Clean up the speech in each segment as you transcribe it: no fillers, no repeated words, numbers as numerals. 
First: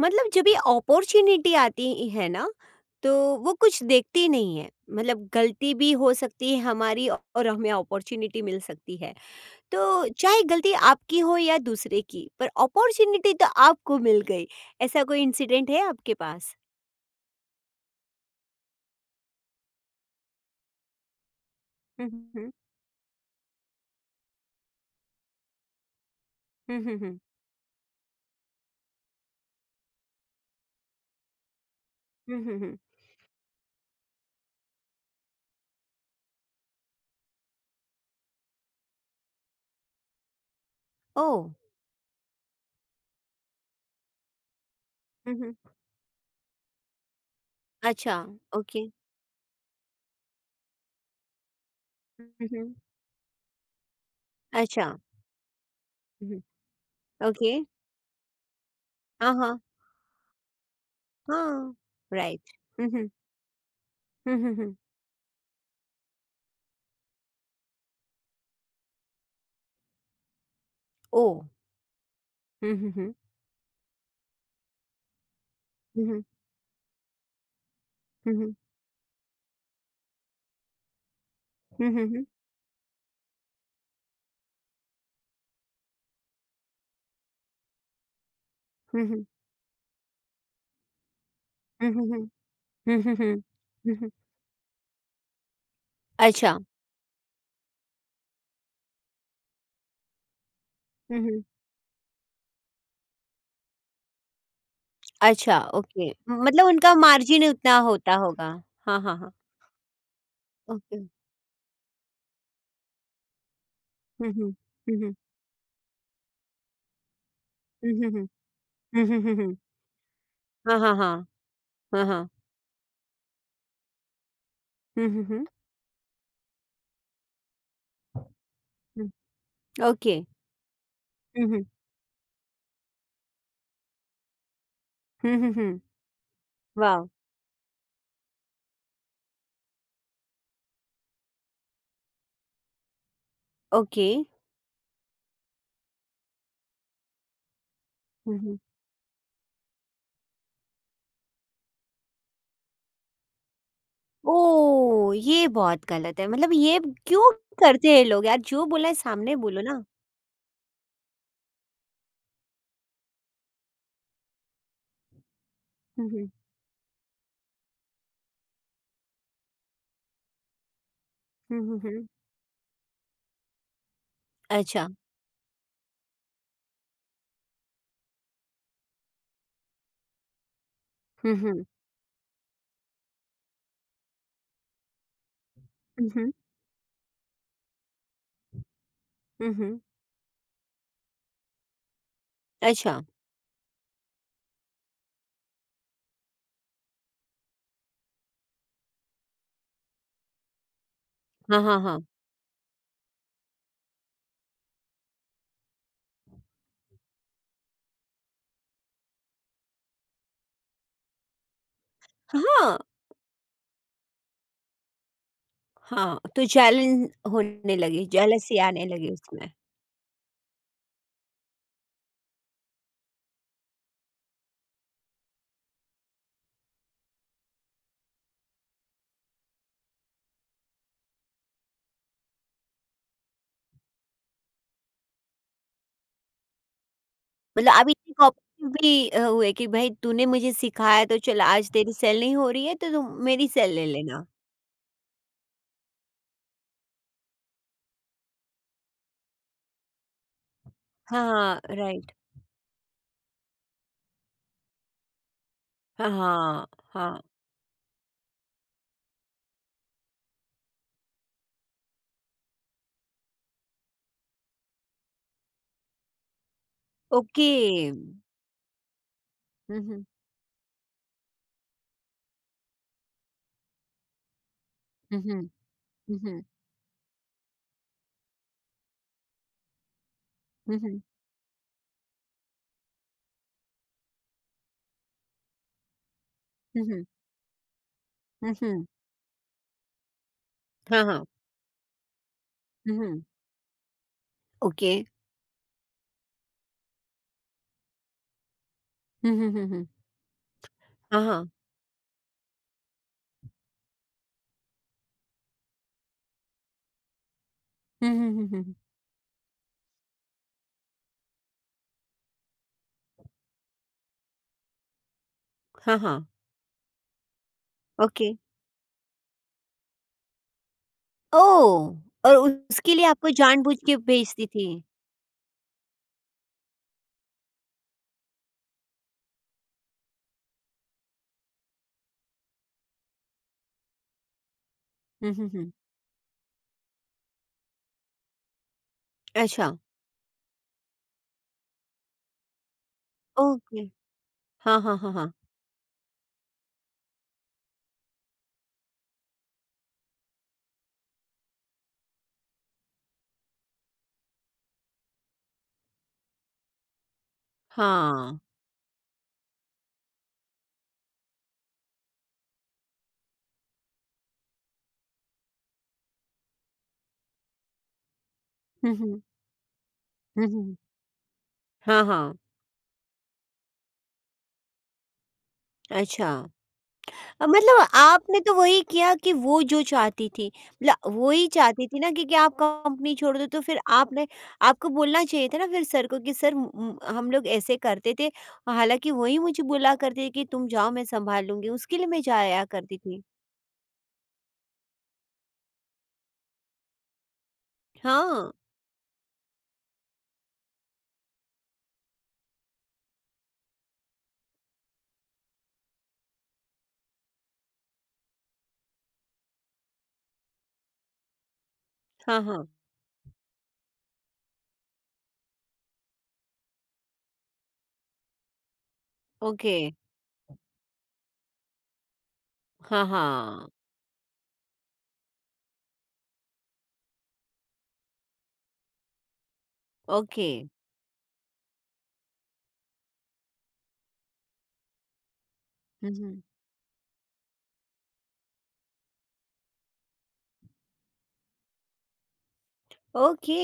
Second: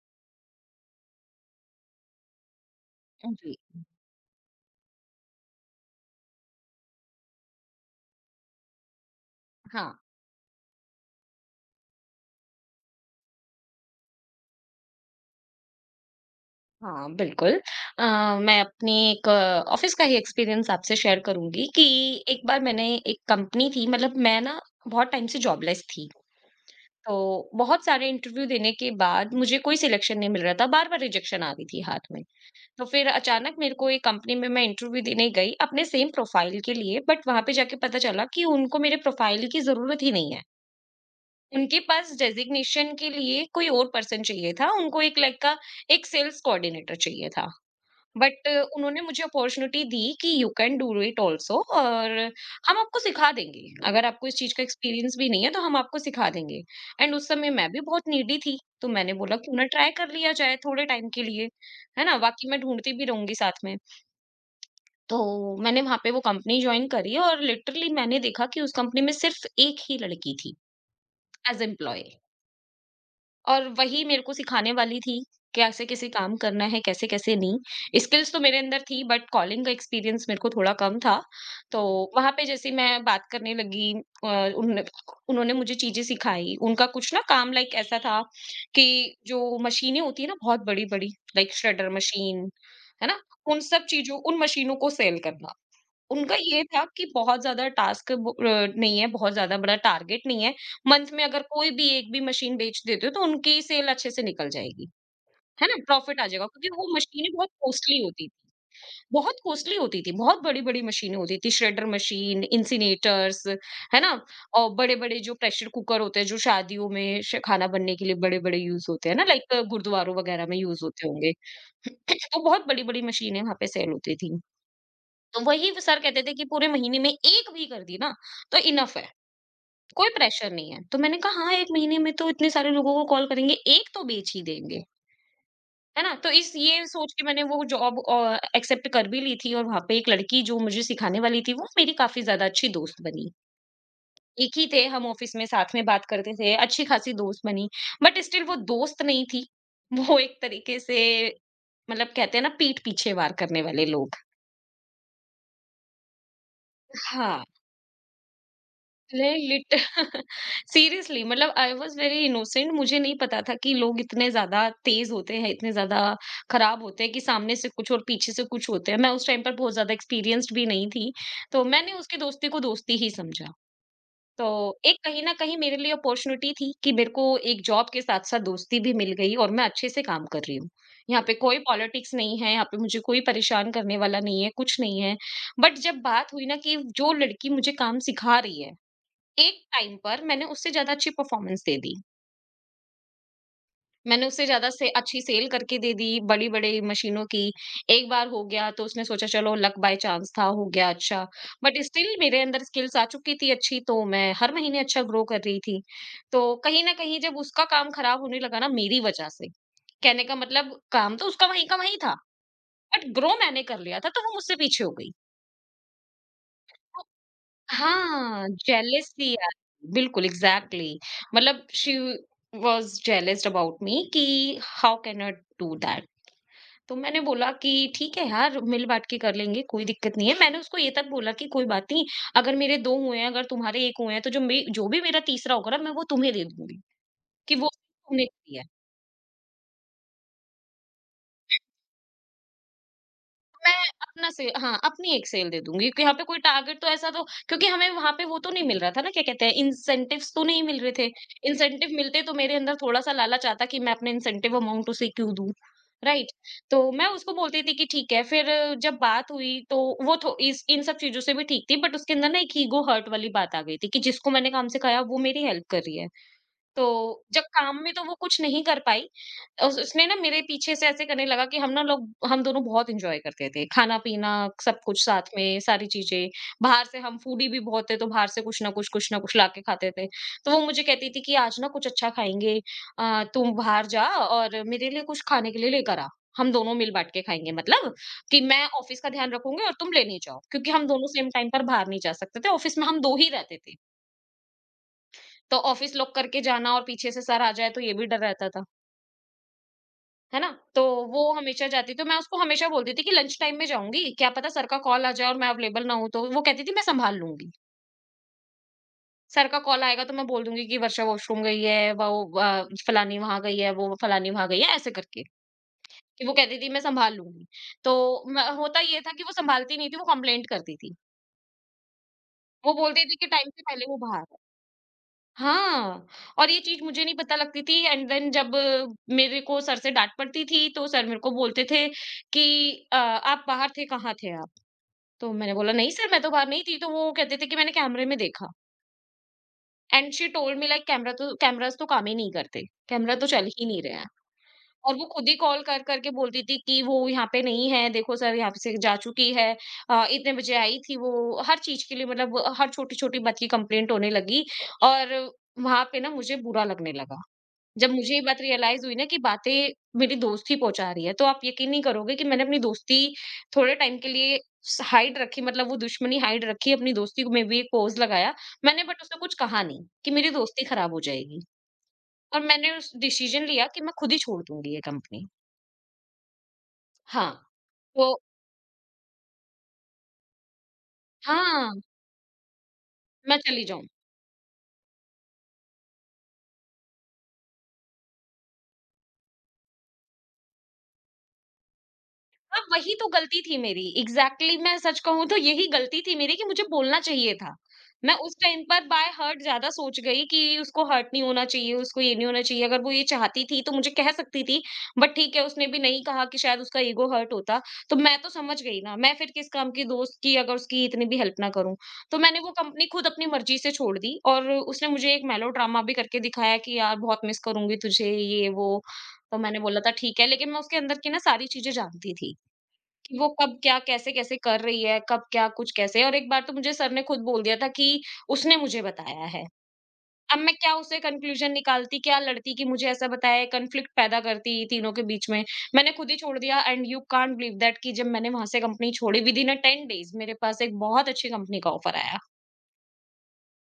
मतलब जब ये अपॉर्चुनिटी आती है ना तो वो जी। कुछ देखती नहीं है। मतलब गलती भी हो सकती है हमारी और हमें अपॉर्चुनिटी मिल सकती है हाँ, तो चाहे गलती आपकी हो या दूसरे की पर अपॉर्चुनिटी तो आपको मिल गई। ऐसा कोई इंसिडेंट है आपके पास? हाँ, बिल्कुल। अ, मैं अपनी एक ऑफ़िस का ही एक्सपीरियंस आपसे शेयर करूँगी कि हम्म एक हम्म बार मैंने एक कंपनी थी, मतलब मैं ना बहुत टाइम से जॉबलेस थी। हम्म तो हम्म बहुत सारे इंटरव्यू देने के बाद मुझे कोई सिलेक्शन नहीं मिल रहा था, बार-बार रिजेक्शन आ रही थी हाथ में। हम्म हम्म हम्म, तो फिर अचानक मेरे को एक कंपनी में मैं इंटरव्यू देने गई अपने सेम प्रोफ़ाइल के लिए, बट वहाँ पे जाके पता चला कि उनको मेरे प्रोफ़ाइल की ज़रूरत ही नहीं है। ओ उनके पास डेजिग्नेशन के लिए कोई और पर्सन चाहिए था, उनको एक लाइक का हम्म एक सेल्स कोऑर्डिनेटर चाहिए था। अच्छा बट ओके उन्होंने मुझे अपॉर्च्युनिटी दी कि you can do it also और हम्म हम्म, हम आपको सिखा देंगे। अगर आपको इस चीज़ का अच्छा एक्सपीरियंस भी नहीं है तो हम आपको सिखा हम्म, देंगे। एंड उस समय ओके मैं भी बहुत नीडी थी, तो मैंने हाँ बोला क्यों हाँ ना ट्राई कर लिया जाए थोड़े टाइम के लिए, हाँ है ना? राइट बाकी मैं ढूँढती हम्म भी हम्म रहूँगी साथ में। हम्म हम्म हम्म, तो मैंने वहाँ पे वो कंपनी जॉइन करी और लिटरली मैंने देखा कि उस कंपनी में सिर्फ एक ही लड़की थी ओ एज़ एम्प्लॉयी। हम्म हम्म हम्म और वही मेरे को सिखाने वाली थी, कैसे कैसे हम्म काम करना है, कैसे-कैसे नहीं। स्किल्स तो हम्म मेरे अंदर थी बट कॉलिंग का एक्सपीरियंस मेरे को थोड़ा कम था। तो हुँ, हुँ, हुँ। वहाँ पे जैसे ही मैं बात करने लगी, अ, उन्होंने उन्होंने मुझे चीज़ें सिखाई। उनका कुछ ना काम लाइक ऐसा था कि हुँ, हुँ। जो मशीनें होती हैं ना बहुत बड़ी-बड़ी, लाइक श्रेडर हुँ, हुँ, हुँ। मशीन, हुँ, है हुँ, ना? हुँ। उन सब हुँ, हुँ। चीज़ों उन मशीनों को सेल करना। उनका अच्छा। ये था कि बहुत ज़्यादा टास्क नहीं है, बहुत ज़्यादा बड़ा टारगेट नहीं है। मंथ हुँ, में अगर हुँ। कोई भी एक भी मशीन बेच देते हो, तो उनकी सेल अच्छे से निकल जाएगी, अच्छा, है ना? ओके। प्रॉफिट आ जाएगा मतलब क्योंकि वो उनका मशीनें बहुत मार्जिन उतना कॉस्टली होता होती थी, होगा। हाँ, हाँ, हाँ। बहुत कॉस्टली होती थी, बहुत बड़ी-बड़ी ओके। मशीनें होती थी, श्रेडर मशीन, इंसिनेटर्स, है ना? हुँ, हुँ। और हुँ, हुँ। बड़े-बड़े जो प्रेशर कुकर होते हैं, जो शादियों में श खाना हुँ, बनने के हुँ, लिए हुँ। बड़े-बड़े यूज़ हुँ, होते हैं हुँ, ना, हुँ, हुँ। लाइक गुरुद्वारों वगैरह में हाँ, यूज़ हाँ, होते हाँ। होंगे। हाँ, हाँ। तो बहुत बड़ी-बड़ी मशीनें वहाँ पे सेल होती थी। हुँ, हुँ, तो हुँ। वही सर कहते थे कि पूरे महीने में एक भी कर दी ना तो इनफ है, हुँ। कोई ओके। प्रेशर नहीं है। तो मैंने कहा हुँ, हाँ, हुँ। 1 महीने में तो इतने सारे लोगों को कॉल करेंगे, 1 तो बेच ही देंगे, हुँ, हुँ, हुँ। है ना? तो इस ये वाव! सोच के मैंने वो जॉब एक्सेप्ट कर भी ली थी और वहाँ पे एक लड़की जो मुझे सिखाने वाली थी, वो मेरी काफ़ी ज़्यादा अच्छी दोस्त बनी। ओके। एक ही थे हम ऑफिस में, साथ में बात करते थे, अच्छी-खासी दोस्त बनी, बट हुँ, स्टिल वो हुँ। दोस्त नहीं थी। वो एक तरीके से, मतलब कहते हैं ना पीठ पीछे वार करने वाले लोग। ओह! ये बहुत गलत है। मतलब ये क्यों हाँ, करते हैं लोग यार? जो बोला है सामने नहीं बोलो लिट ना। सीरियसली, मतलब आई वाज वेरी इनोसेंट, मुझे नहीं पता था कि लोग इतने ज्यादा तेज होते हैं, इतने ज्यादा हुँ, हुँ। खराब होते हैं कि सामने से कुछ और पीछे से कुछ होते हैं। मैं उस टाइम पर बहुत ज्यादा एक्सपीरियंस्ड भी नहीं थी, हुँ, तो हुँ, मैंने हुँ। उसकी दोस्ती को दोस्ती ही समझा। तो अच्छा। एक कहीं ना कहीं मेरे लिए अपॉर्चुनिटी थी कि मेरे को एक जॉब के साथ साथ दोस्ती भी मिल गई और मैं अच्छे से काम कर रही हूँ, यहाँ पे हुँ, कोई हुँ। पॉलिटिक्स नहीं है, यहाँ पे मुझे कोई परेशान करने वाला नहीं है, कुछ नहीं है। बट जब हुँ, बात हुँ। हुई ना कि जो लड़की मुझे काम सिखा रही है, हुँ, एक हुँ। टाइम पर मैंने उससे ज़्यादा अच्छी परफ़ॉर्मेंस दे दी। अच्छा। मैंने उससे ज़्यादा से अच्छी सेल करके दे दी, बड़ी-बड़ी मशीनों की। एक बार हो गया तो उसने सोचा चलो लक बाय चांस था, हो गया अच्छा। हाँ, बट हाँ, हाँ। स्टिल मेरे अंदर स्किल्स आ चुकी थी अच्छी, तो मैं हर महीने अच्छा ग्रो कर रही थी। तो कहीं न कहीं जब उसका काम खराब होने लगा ना मेरी वजह से, कहने का मतलब काम तो उसका वहीं का वहीं था, हाँ, बट ग्रो मैंने कर लिया था तो वो मुझसे पीछे हो गई। हाँ, तो जलन होने लगी, हाँ, जेलसी आने लगी जेलसी आ उसमें। बिल्कुल एग्ज़ैक्टली, मतलब she was jealoused about me कि how can I do that? तो मैंने बोला कि ठीक है यार, मिल-बाँट के कर लेंगे, कोई दिक्कत नहीं है। मैंने उसको ये तक बोला कि कोई बात नहीं, अगर मेरे 2 हुए हैं, अगर तुम्हारे 1 हुए हैं, तो जो भी मेरा तीसरा होगा ना, मैं वो तुम्हें दे दूँगी, कि वो मतलब आप इतने तुमने कॉम्पिटिटिव किया। है। भी हुए कि भाई तूने मुझे सिखाया तो चल आज तेरी सेल नहीं हो रही है तो तुम मेरी मैं सेल ले लेना। अपना से हाँ, अपनी एक सेल दे दूँगी, क्योंकि यहाँ पे कोई टारगेट तो ऐसा तो, क्योंकि हमें वहाँ पे वो तो नहीं मिल रहा था ना, क्या कहते हैं, इंसेंटिव्स तो नहीं मिल रहे थे। हाँ, इंसेंटिव राइट। मिलते तो मेरे अंदर थोड़ा-सा लालच आता कि मैं अपने इंसेंटिव अमाउंट उसे क्यों दूँ, हाँ, राइट? हाँ, तो मैं हाँ। उसको बोलती थी कि ठीक है, फिर जब बात हुई तो वो थो इस इन सब चीज़ों से भी ठीक थी, बट उसके अंदर ना एक ईगो हर्ट वाली बात आ गई थी कि जिसको मैंने काम सिखाया वो मेरी हेल्प कर रही है। तो जब ओके। काम में तो वो कुछ नहीं कर पाई। उस हुँ, हुँ। उसने ना मेरे पीछे से ऐसे करने लगा कि हम ना लोग, हम दोनों बहुत एन्जॉय करते थे। खाना-पीना, सब कुछ हुँ, साथ हुँ। में, सारी हुँ, चीज़ें। हुँ। बाहर से हम फूडी भी बहुत थे, तो बाहर से कुछ ना कुछ लाके खाते थे। तो वो हुँ, मुझे हुँ। कहती थी कि आज ना कुछ अच्छा खाएँगे, तुम बाहर जा और मेरे लिए कुछ खाने के लिए लेकर आ। हम दोनों हुँ, मिल हुँ। बाँट के खाएँगे। मतलब कि हुँ, मैं हुँ। ऑफ़िस का ध्यान रखूँगी और तुम लेने जाओ, क्योंकि हम हाँ, दोनों हाँ। सेम टाइम पर बाहर नहीं जा सकते थे। ऑफ़िस में हुँ, हम 2 हुँ। ही रहते थे। ओके। तो ऑफिस लॉक करके जाना और पीछे से सर आ जाए तो ये भी डर रहता था, हुँ, हुँ, हुँ, हुँ। है ना? तो वो हाँ, हाँ। हमेशा जाती, तो मैं उसको हमेशा बोलती थी कि लंच टाइम में जाऊँगी, क्या पता सर का कॉल आ जाए और मैं अवेलेबल ना हूँ तो? वो कहती थी मैं सँभाल लूँगी। हुँ, हुँ, हुँ, हुँ। सर का कॉल आएगा तो मैं बोल दूँगी कि वर्षा वॉशरूम गई है, वो व फलानी वहाँ गई है, वो फलानी वहाँ गई है, ऐसे करके। हाँ, हाँ। कि वो कहती थी मैं सँभाल लूँगी। तो ओके। म होता ये था कि वो सँभालती नहीं थी, वो कंप्लेंट करती थी। ओह! और वो उसके बोलती लिए थी कि आपको टाइम से जानबूझ पहले वो के बाहर, भेजती थी। हाँ, और ये चीज़ मुझे नहीं पता लगती थी। एंड देन जब, मेरे को सर से डाँट पड़ती थी, तो सर मेरे को बोलते थे कि, "आप बाहर थे, कहाँ थे आप?" तो हुँ, हुँ, मैंने हुँ। बोला, "नहीं सर, मैं तो बाहर नहीं थी।" तो वो कहते थे कि, "मैंने कैमरे में देखा।" अच्छा, and she told me like cameras तो काम ही नहीं करते, कैमरा तो चल ही नहीं ओके। रहा है। हाँ, और हाँ, वो हाँ, खुद हाँ। ही कॉल कर कर के बोलती थी कि, "वो यहाँ पे नहीं है, देखो सर, यहाँ से जा चुकी है, इतने बजे आई थी वो।" हर चीज़ के लिए, मतलब हर छोटी-छोटी बात की कंप्लेंट होने लगी और वहाँ पे ना मुझे बुरा लगने लगा। जब मुझे ये हाँ। बात रियलाइज हुई ना कि बातें मेरी दोस्त ही पहुंचा रही है, तो आप यकीन नहीं करोगे कि मैंने अपनी दोस्ती थोड़े टाइम के लिए हाइड रखी, मतलब वो दुश्मनी हाइड रखी, अपनी दोस्ती को में भी एक पोज लगाया मैंने, हुँ, बट उसने हुँ। कुछ कहा नहीं कि मेरी हुँ, दोस्ती हुँ। खराब हो जाएगी। हाँ, हाँ। और मैंने उस डिसीजन लिया कि मैं खुद ही छोड़ दूंगी ये कंपनी। अच्छा। हाँ, अ, मतलब तो आपने तो वही किया कि वो जो चाहती थी। मतलब वो ही हाँ, चाहती थी ना क्योंकि आप कंपनी मैं छोड़ दो तो चली फिर जाऊं। आपने आपको बोलना चाहिए था ना फिर सर को कि सर हम लोग ऐसे करते थे। हालाँकि वो ही मुझे बोला करते थे कि तुम जाओ मैं सँभाल लूँगी, उसके लिए मैं हाँ, जाया वही करती तो थी। गलती थी मेरी, एग्जैक्टली मैं सच कहूँ तो यही गलती थी मेरी कि मुझे बोलना चाहिए था। मैं उस हाँ। टाइम पर बाय हर्ट ज्यादा सोच गई कि उसको हर्ट नहीं होना चाहिए, उसको ये नहीं होना चाहिए। अगर वो ये चाहती थी तो मुझे कह सकती थी, बट ठीक है, उसने भी नहीं कहा कि शायद उसका ईगो हर्ट होता। तो मैं तो समझ गई ना, मैं फिर किस काम की दोस्त की अगर उसकी इतनी भी हेल्प ना करूं। तो मैंने हाँ, वो हाँ। कंपनी खुद अपनी मर्जी से छोड़ दी और उसने मुझे एक मेलो ड्रामा भी करके दिखाया कि यार बहुत मिस करूंगी तुझे, ये वो। तो मैंने ओके। बोला था ठीक है, लेकिन मैं उसके अंदर की ना सारी चीजें जानती थी हाँ, कि वो कब हाँ। क्या कैसे-कैसे कर रही है, कब क्या कुछ कैसे, और एक बार तो मुझे सर ने खुद बोल दिया था कि उसने मुझे बताया है। अब ओके। मैं क्या उससे कंक्लूज़न निकालती, क्या लड़ती कि मुझे ऐसा बताया, कॉन्फ्लिक्ट पैदा करती तीनों के बीच में। मैंने खुद हुँ, ही छोड़ हुँ। दिया and you can't believe that कि जब मैंने वहाँ से कंपनी छोड़ी, विदिन अ 10 डेज़ मेरे पास एक बहुत अच्छी कंपनी का ऑफर आया। Okay,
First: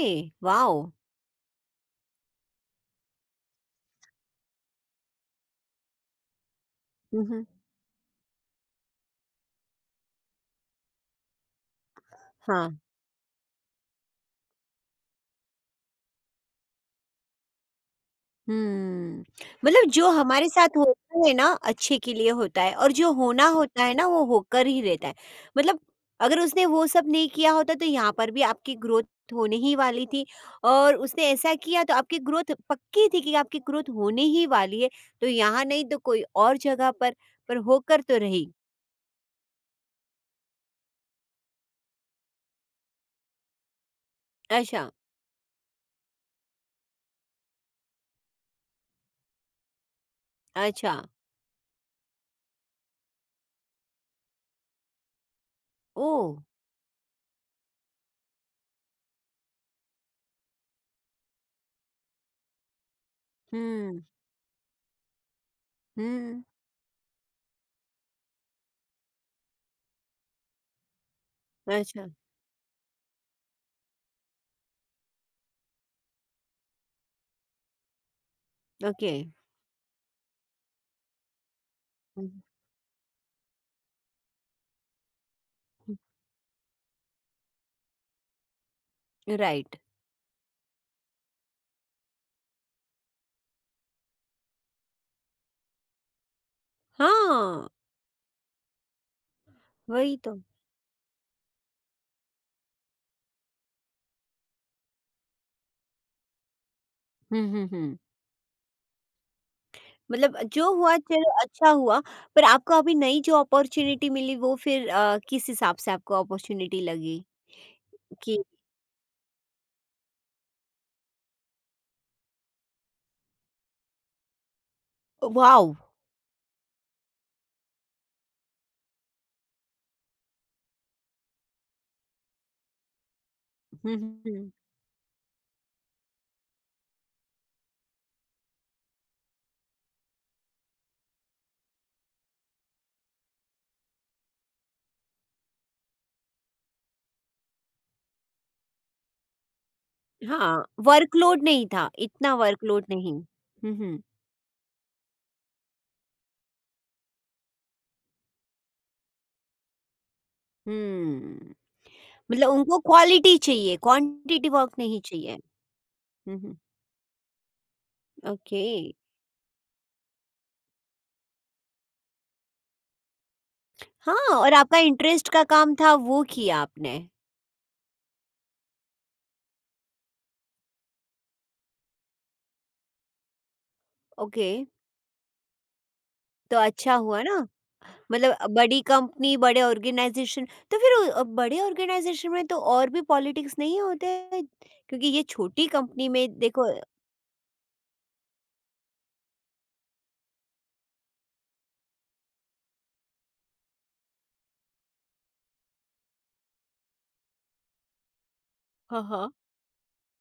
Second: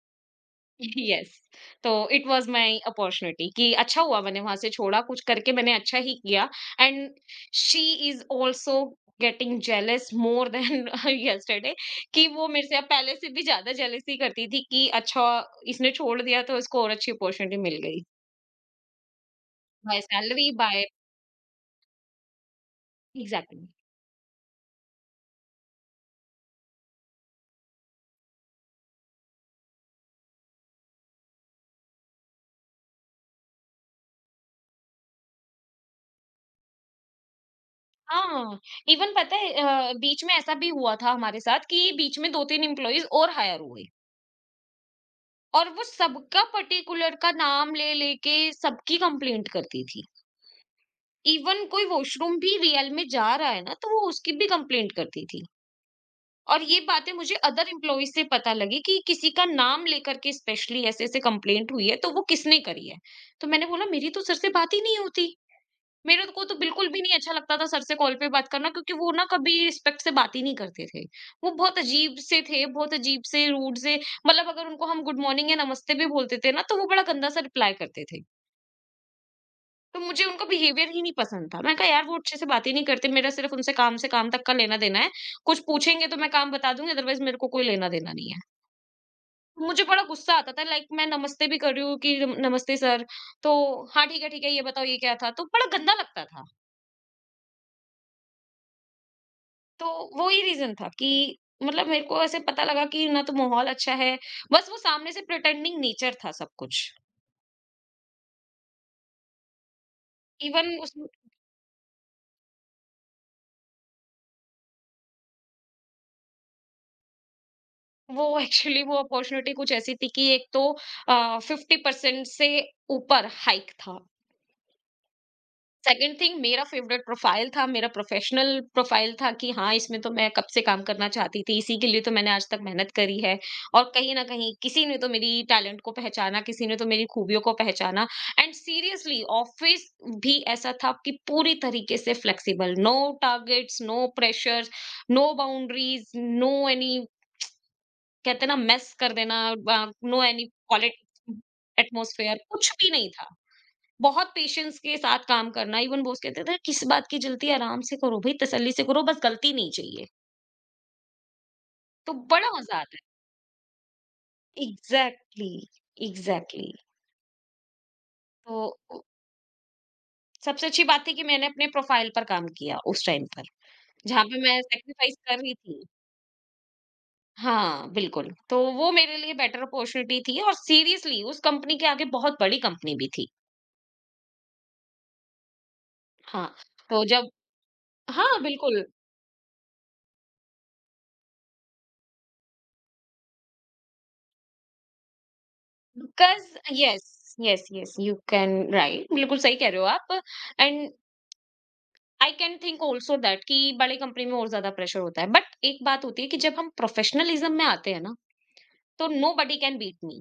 wow! यस, तो इट वाज माय अपॉर्चुनिटी कि अच्छा हुआ मैंने वहां से छोड़ा, कुछ करके मैंने अच्छा ही किया। And hmm, hmm. She is also getting jealous more than yesterday कि वो मेरे हाँ। से अब पहले से भी ज्यादा जेलसी करती थी कि अच्छा, इसने छोड़ दिया तो इसको और अच्छी अपॉर्चुनिटी मिल गई। हम्म, मतलब बाय जो हमारे सैलरी साथ बाय। होता है ना अच्छे के लिए होता है और जो होना एग्जैक्टली। होता है ना वो होकर ही रहता है। मतलब अगर उसने वो सब नहीं किया होता तो यहाँ पर भी आपकी ग्रोथ होने ही वाली थी और उसने ऐसा किया तो आपकी ग्रोथ पक्की थी कि आपकी ग्रोथ होने ही वाली है। तो यहाँ नहीं तो कोई और जगह पर होकर तो रही। हाँ। इवन पता है बीच में ऐसा भी हुआ था हमारे साथ कि बीच में दो तीन एम्प्लॉइज और हायर हुए अच्छा और वो सबका पर्टिकुलर का नाम ले लेके सबकी कंप्लेंट करती थी। अच्छा इवन कोई वॉशरूम भी रियल में जा रहा है ना, तो वो उसकी भी कंप्लेंट करती थी। ओ और ये बातें मुझे अदर एम्प्लॉइज़ से पता लगी कि किसी का नाम लेकर के स्पेशली ऐसे-ऐसे कंप्लेंट हुई है, तो वो किसने करी है? तो मैंने बोला हम्म मेरी तो सर से बात ही नहीं होती। मेरे हम्म को तो बिल्कुल भी नहीं अच्छा लगता था सर से कॉल पे बात करना, क्योंकि वो ना कभी रिस्पेक्ट से बात ही नहीं करते थे। वो बहुत अच्छा अजीब से थे, बहुत अजीब से रूड से। मतलब अगर उनको हम गुड मॉर्निंग या नमस्ते भी बोलते थे ना, तो वो बड़ा गंदा-सा रिप्लाई करते थे। ओके तो मुझे उनका बिहेवियर ही नहीं पसंद था। मैंने कहा, यार वो अच्छे हम्म, से बात ही नहीं करते, मेरा सिर्फ उनसे काम से काम तक का लेना-देना है। कुछ हम्म, पूछेंगे तो मैं काम बता दूँगी, अदरवाइज़ मेरे को कोई लेना-देना नहीं है। राइट मुझे बड़ा गुस्सा आता था, लाइक मैं नमस्ते भी कर रही हूँ कि नमस्ते सर, तो हाँ, ठीक है, ये बताओ ये क्या था? तो बड़ा गंदा लगता था। हाँ तो वही वो तो ही रीजन था कि मतलब मेरे को ऐसे पता लगा कि ना तो माहौल अच्छा है, बस वो सामने से प्रिटेंडिंग नेचर था सब कुछ। हम्म हम्म हम्म मतलब जो इवन उस हुआ चलो अच्छा हुआ, पर आपको अभी नई जो अपॉर्च्युनिटी मिली वो फिर किस हिसाब से आपको अपॉर्च्युनिटी लगी? वो कि एक्चुअली वो अपॉर्च्युनिटी कुछ ऐसी थी कि एक तो 50% से ऊपर हाइक था। वॉव! सेकंड थिंग, मेरा फेवरेट प्रोफाइल था, मेरा प्रोफेशनल प्रोफाइल था कि हाँ, इसमें तो मैं कब से काम करना चाहती थी, इसी के लिए तो मैंने आज तक मेहनत करी है, और हुँ, कहीं न हुँ, कहीं किसी ने तो मेरी टैलेंट को पहचाना, किसी ने तो मेरी खूबियों को पहचाना। एंड सीरियसली ऑफ़िस भी ऐसा था कि पूरी तरीके से flexible, no targets, no pressures, no boundaries, no any, कहते हैं ना मेस कर देना, ब नो एनी हाँ, पॉलिटिक्स वर्कलोड नहीं था, इतना एटमॉस्फेयर कुछ वर्कलोड भी नहीं नहीं। था। हुँ, हुँ, बहुत पेशेंस के साथ काम करना, इवन बॉस कहते थे किस बात की जल्दी, आराम से करो भाई, तसल्ली से करो, बस गलती नहीं चाहिए। हुँ, तो मतलब बड़ा मजा उनको आता है। क्वालिटी चाहिए, क्वांटिटी वर्क नहीं चाहिए। Exactly exactly, hmm, hmm, exactly exactly। तो ओके। उ- सबसे अच्छी बात थी कि मैंने अपने प्रोफाइल पर काम किया उस टाइम पर, जहां हाँ, पे और मैं आपका सेक्रीफाइस इंटरेस्ट कर का रही काम थी। था वो किया आपने। हाँ बिल्कुल, तो वो मेरे लिए बेटर अपॉर्चुनिटी थी, और सीरियसली उस कंपनी के आगे बहुत बड़ी कंपनी भी थी। ओके, हाँ। तो अच्छा तो हुआ जब ना? हाँ मतलब बड़ी बिल्कुल। कंपनी, बड़े ऑर्गेनाइज़ेशन तो फिर बड़े ऑर्गेनाइज़ेशन में तो और भी पॉलिटिक्स नहीं होते हैं? क्योंकि ये छोटी कंपनी में बिकॉज देखो yes yes yes, you can right, बिल्कुल सही कह रहे हो आप। And I can think also that कि बड़ी कंपनी में और ज्यादा प्रेशर होता है, बट एक बात होती है कि जब हम प्रोफेशनलिज्म में आते हैं ना, हाँ, तो हाँ। Nobody can beat me.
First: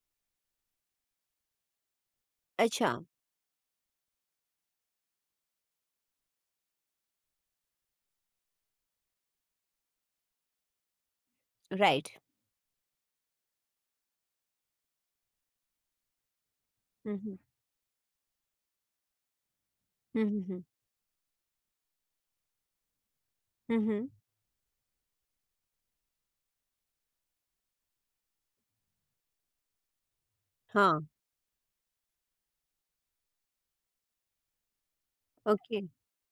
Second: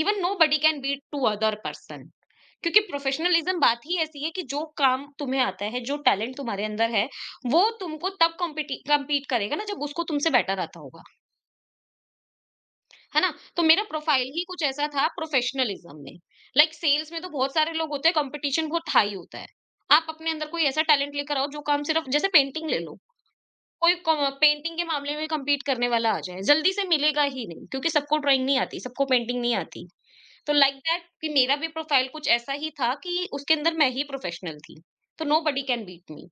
Even nobody can beat to other person. क्योंकि अच्छा, प्रोफेशनलिज्म बात ही ऐसी है कि जो काम तुम्हें आता है, जो टैलेंट तुम्हारे अंदर है, वो तुमको तब कम्पीट करेगा ना जब उसको तुमसे बेटर आता होगा। राइट। है ना। तो मेरा प्रोफाइल ही कुछ ऐसा था प्रोफेशनलिज्म में। लाइक सेल्स हुँ, में तो हुँ। बहुत सारे लोग होते हैं, कंपटीशन बहुत हाई होता है। आप हुँ, अपने हुँ, अंदर कोई हुँ। ऐसा टैलेंट लेकर आओ, जो काम सिर्फ, जैसे पेंटिंग ले लो। हुँ, कोई हुँ। क पेंटिंग के मामले में कम्पीट करने वाला आ जाए, जल्दी से मिलेगा ही नहीं, क्योंकि सबको ड्राइंग नहीं आती, सबको पेंटिंग नहीं आती। तो लाइक हाँ, दैट कि मेरा भी प्रोफाइल कुछ ऐसा ही था कि उसके अंदर मैं ही प्रोफेशनल थी। तो nobody okay. Can beat me.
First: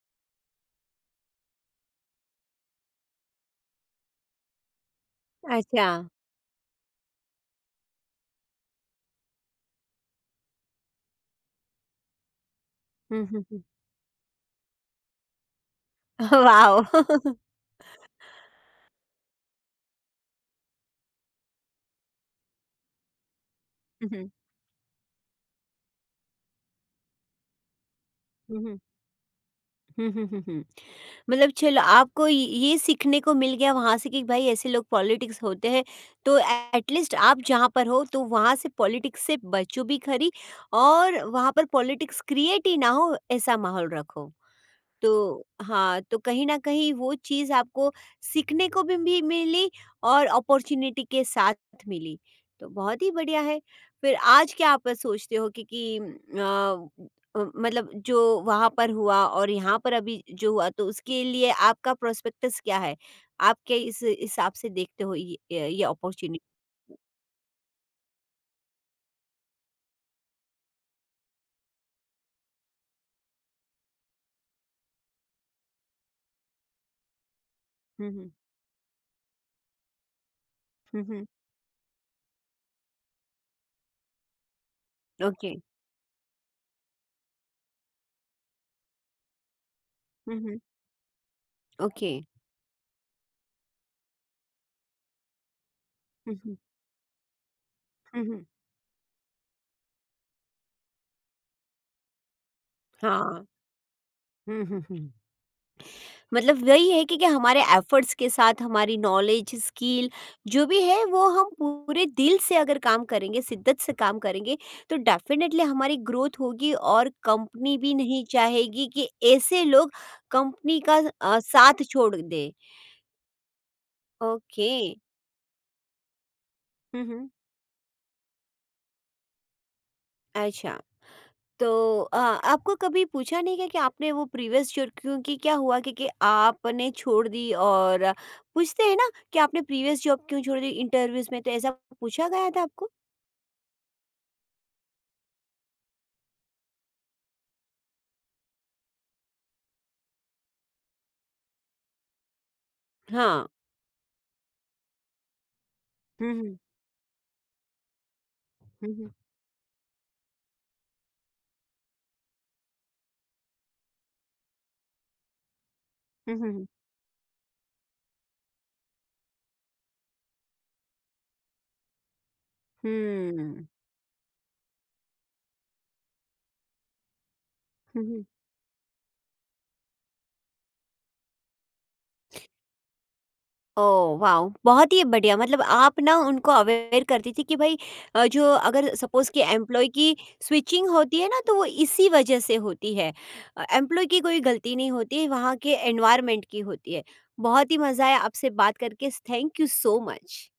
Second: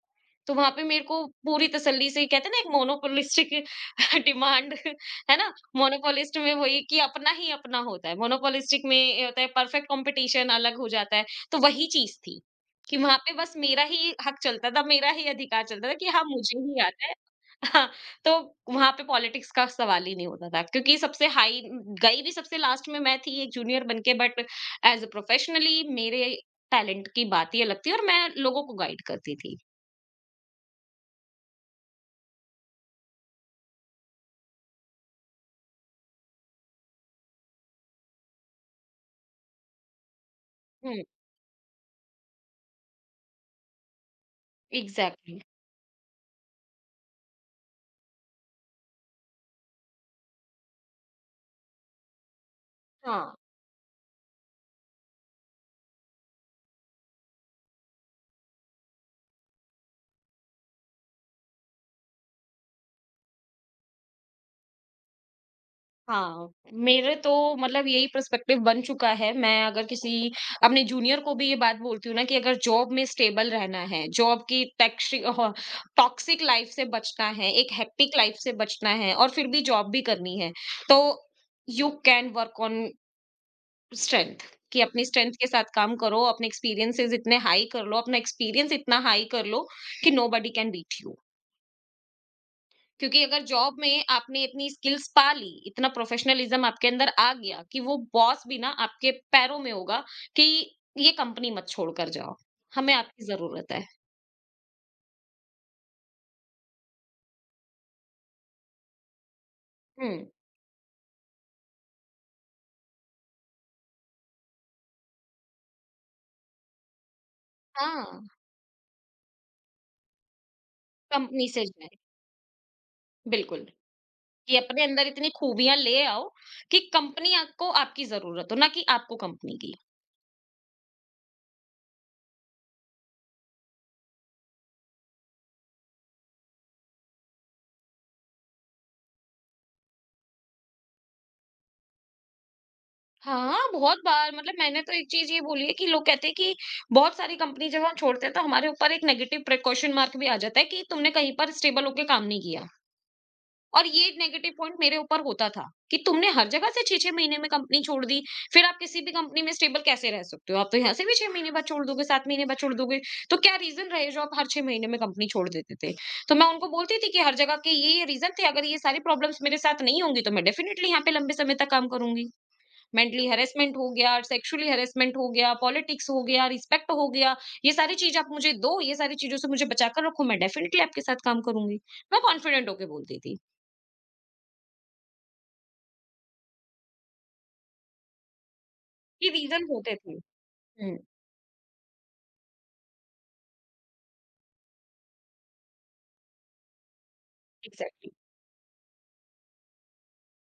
तो वहां पे मेरे को पूरी तसल्ली से, कहते हैं ना, एक मोनोपोलिस्टिक डिमांड। है ना। अच्छा। मोनोपोलिस्ट में वही कि अपना ही अपना होता है, मोनोपोलिस्टिक में ये होता है परफेक्ट कंपटीशन अलग हो जाता है। तो वही चीज थी कि वहां हुँ, पे बस हुँ। मेरा ही हक चलता था, मेरा ही अधिकार चलता था, कि हाँ मुझे ही वाओ! आता है। तो वहाँ पे पॉलिटिक्स का सवाल ही नहीं होता था, क्योंकि सबसे हाई गई भी सबसे लास्ट में मैं थी, एक जूनियर बन हुँ, के, हुँ। बट एज अ प्रोफेशनली मेरे टैलेंट की बात ही अलग थी, और मैं हुँ, लोगों को हुँ। गाइड करती थी। हुँ, हुँ, हुँ, हुँ। मतलब चलो आपको ये सीखने को मिल गया वहाँ से कि भाई ऐसे लोग पॉलिटिक्स होते हैं। तो एटलीस्ट आप जहाँ पर हो तो वहाँ से पॉलिटिक्स से बचो भी खरी हुँ, और वहाँ पर पॉलिटिक्स क्रिएट ही ना हो ऐसा माहौल रखो। एग्जैक्टली। तो हाँ, तो कहीं न कहीं वो चीज़ आपको सीखने को भी मिली और अपॉर्च्युनिटी के साथ मिली, तो बहुत ही हाँ। बढ़िया है। फिर आज क्या आप सोचते हो कि मतलब जो वहाँ पर हुआ और यहाँ पर अभी जो हुआ तो उसके लिए आपका प्रोस्पेक्टस क्या है? आप क्या इस हिसाब से देखते हो ये अपॉर्च्युनिटी? हाँ, मेरे तो मतलब यही पर्सपेक्टिव बन चुका है। मैं अगर किसी अपने जूनियर को भी ये बात बोलती हूँ ना, कि अगर जॉब में स्टेबल रहना है, जॉब की टैक्सी ह टॉक्सिक लाइफ से बचना है, एक हुँ, हेक्टिक हुँ। लाइफ से बचना है, और फिर भी जॉब भी करनी है, तो hmm, hmm. You can work on strength, कि अपनी स्ट्रेंथ के ओके। साथ काम करो, अपने एक्सपीरियंसेस इतने हाई कर लो, अपना एक्सपीरियंस इतना हाई कर लो कि hmm, nobody hmm. Can beat you. Okay. क्योंकि अगर जॉब में आपने इतनी स्किल्स पा ली, इतना हुँ, हुँ। प्रोफेशनलिज्म आपके अंदर आ गया, कि वो हुँ, बॉस हुँ। भी ना आपके पैरों में होगा कि ये कंपनी मत छोड़ कर जाओ, हमें आपकी हाँ। ज़रूरत है। हुँ, हुँ, हुँ। मतलब वही है कि हमारे एफर्ट्स के साथ हमारी नॉलेज, हुँ। स्किल जो भी है वो हम पूरे दिल से अगर काम करेंगे, शिद्दत से काम करेंगे तो डेफ़िनेटली हमारी ग्रोथ होगी और कंपनी भी हाँ, नहीं चाहेगी कि ऐसे लोग कंपनी का कंपनी से साथ जाए। छोड़ दें। बिल्कुल, कि ओके। अपने अंदर इतनी खूबियाँ ले आओ कि हुँ, हुँ। कंपनी आपको, आपकी ज़रूरत हो, ना कि आपको कंपनी की। अच्छा। तो आपको कभी पूछा नहीं गया कि आपने वो प्रीवियस जॉब क्योंकि क्या हुआ कि आपने छोड़ दी और पूछते हैं ना कि आपने प्रीवियस जॉब क्यों छोड़ दी इंटरव्यूज में, तो ऐसा पूछा गया था आपको? हाँ, बहुत बार। मतलब मैंने तो एक चीज़ ये बोली है कि लोग कहते हैं कि बहुत सारी कंपनी जब हम छोड़ते हैं, तो हमारे ऊपर एक नेगेटिव प्रिकॉशन मार्क भी आ जाता है कि तुमने कहीं पर स्टेबल होके काम नहीं किया। हाँ। और ये नेगेटिव पॉइंट मेरे ऊपर होता था कि तुमने हुँ, हर हुँ। जगह से 6-6 महीने में कंपनी छोड़ दी, फिर आप हुँ, किसी भी हुँ। कंपनी में स्टेबल कैसे रह सकते हो? आप तो यहाँ से भी 6 महीने बाद छोड़ दोगे, 7 महीने बाद छोड़ दोगे, तो क्या रीज़न रहे जो आप हर 6 महीने में कंपनी छोड़ देते थे? तो हुँ, मैं हुँ, उनको बोलती थी कि हर जगह के ये-ये रीज़न थे, अगर ये सारी प्रॉब्लम्स मेरे साथ नहीं होंगी, तो मैं डेफिनिटली यहाँ पे लंबे समय तक काम करूँगी। मेंटली हुँ। हैरेसमेंट हो गया, सेक्सुअली हैरेसमेंट हो गया, पॉलिटिक्स हो गया, रिस्पेक्ट हो गया, ये सारी चीज़ हुँ। आप मुझे दो, ये सारी चीज़ों से मुझे बचा कर रखो, मैं डेफिनिटली आपके साथ काम करूँगी। मैं कॉन्फिडेंट होके बोलती थी। Oh wow! बहुत ही बढ़िया। मतलब आप ना उनको अवेयर करती थी कि भाई जो अगर ये सपोज़ कि रीज़न एम्प्लॉयी होते थे। की स्विचिंग हुँ। होती है ना तो वो इसी वजह से होती है। एम्प्लॉयी की कोई गलती नहीं होती है, वहाँ के एनवायरनमेंट की होती है। बहुत ही मज़ा एग्ज़ैक्टली। आया आपसे बात करके। Thank you so much.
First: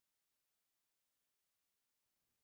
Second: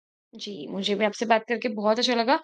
जी, मुझे भी आपसे बात करके बहुत अच्छा लगा।